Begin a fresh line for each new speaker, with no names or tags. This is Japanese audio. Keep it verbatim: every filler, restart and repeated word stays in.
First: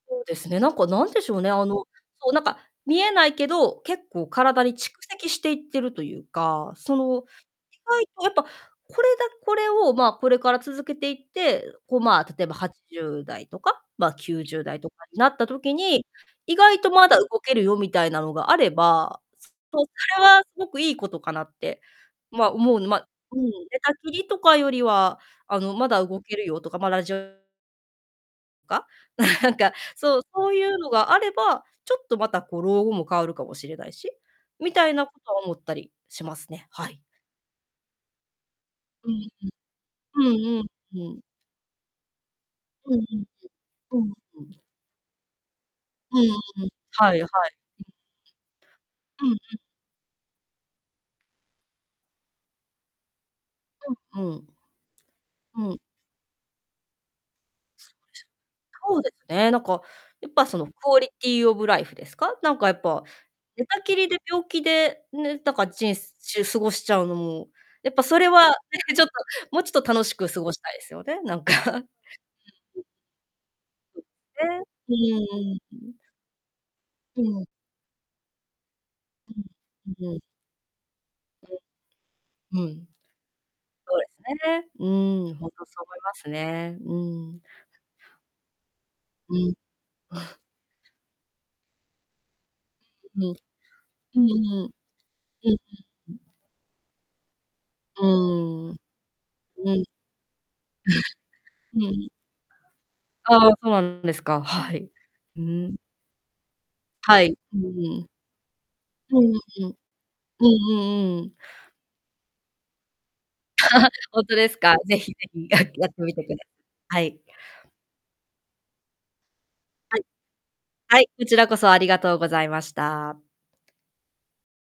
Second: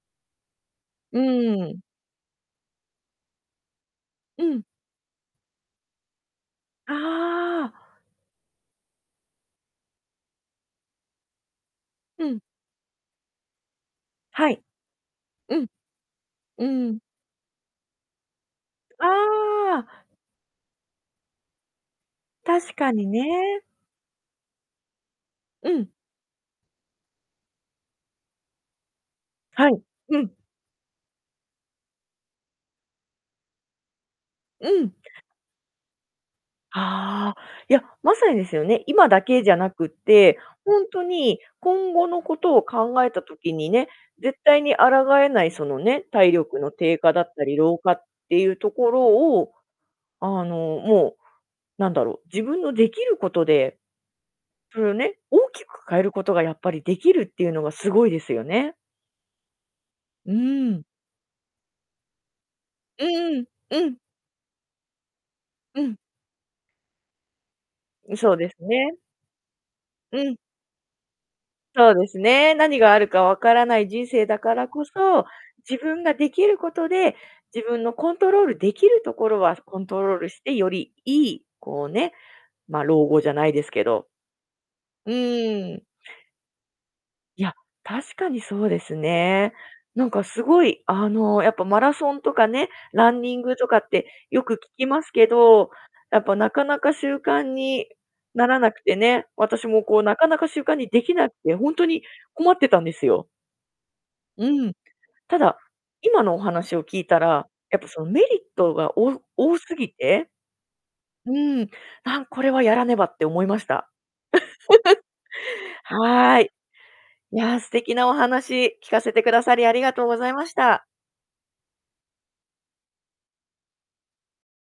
そうですね。なんかなん
う
で
ん
しょうね、
う
あ
んう
の、
ん。
そう、なんか見えないけど、結構
うん。
体に蓄積していってるというか、その、意
ああ。
外とやっぱこれだこれを、ま、これから続けていって、う、こう、まあ、
うん。
例えばはちじゅうだいとか、ま、きゅう
は
じゅ
い。
うだいとかになった
うん。
時に、意
う
外と
ん。
まだ動けるよみたいなのがあれば、
あ
そう、
あ。
それはすごくいいことかなって。ま、
確
思う、
かに
まうん、寝
ね。
たきりとかよりは、あ
う
の、ま
ん。
だ動けるよとか、ま、ラジオとか、なん
は
か、
い、う
そう、
ん。
そうゆうのがあれば、ちょっとまた、こう、老後も変わるかもしれないし、
う
みた
ん。
いなこと思ったりしますね、はい。
ああ、いや、まさにですよね、今
う
だ
ん、
けじゃなくっ
う。う
て、
ん
ほん
うん、
と
うん。
に今後のことを
う
考
ん
え
うん、
た時にね、
う。うん、
絶
う
対
ん。
に抗えないそのね、
うんう
体
ん。
力の低下
は
だ
いはい。
ったり老
う
化
ん。
ってゆうところ
うんう
を、
ん。
あの、もう、なんだろう、自分のできることで、
うんうん。
それをね、大
う
き
ん。
く変えることがやっぱり出来るっていうのがすごいですよね。
そうですね、なんか、や
う
っぱその、
ー
ク
ん。
オリティオブライフですか。なんかやっ
う
ぱ、
ん
寝
う
た
ん、う
き
ん。
りで病気でね、なんか、
う
じん
ん。
しゅすごしちゃうのも、やっぱ
ん、
それ
そうで
は
すね。
ね、ちょっと、もうちょっと楽し
う
く
ん。
過ごしたいですよね、なんか。うん。
そうですね、何
うん。
があるかわからない
う
人生だ
ん。
か
ね、
らこ
う
そ、
んうん、
自
うん。
分ができることで、
うん。
自分のコントロールできるところはコント
うん。う
ロ
う
ー
ん。
ルして、よりいい、
それ。
こうね、
う
ま、
ん。
老後じゃないですけ
そう
ど
ですね。う
うんう
ーん、ほんと、
んう
そう
ん。
思いますね。うーん。
いや、確かにそうです
う
ね。
ん。
なんかすごい、あの、やっぱ、マラソンとかねラ
う
ン
う
ニ
ん。
ングとかって
うん
よく聞
うん。う
きますけ
ん、う
ど、
う
や
ん。
っぱ、なかなか習慣に
う
ならな
ーん。うん。
くてね、私も こう、なかなか習慣にできなくて、ほん
う
とに
ん。
困ってたんですよ。
ああ、そうなんですか、
う
は
ん。
い。
た
ふう
だ、
ん。
今のお話を聞いた
はい、
ら、
うん
やっぱ
う
その、
ん。
メリットが、お
うん
多すぎて、
うんう
う
ん。
ーん、あ、これはやらねばって思いました。
ほんとですか？是非是非、あ、やってみてく
は
だ
ーい。
はい。
いや、素敵なお話、聞かせてくださり、ありが
は
と
い。
うございました。
はい、ちらこそありがとうございました。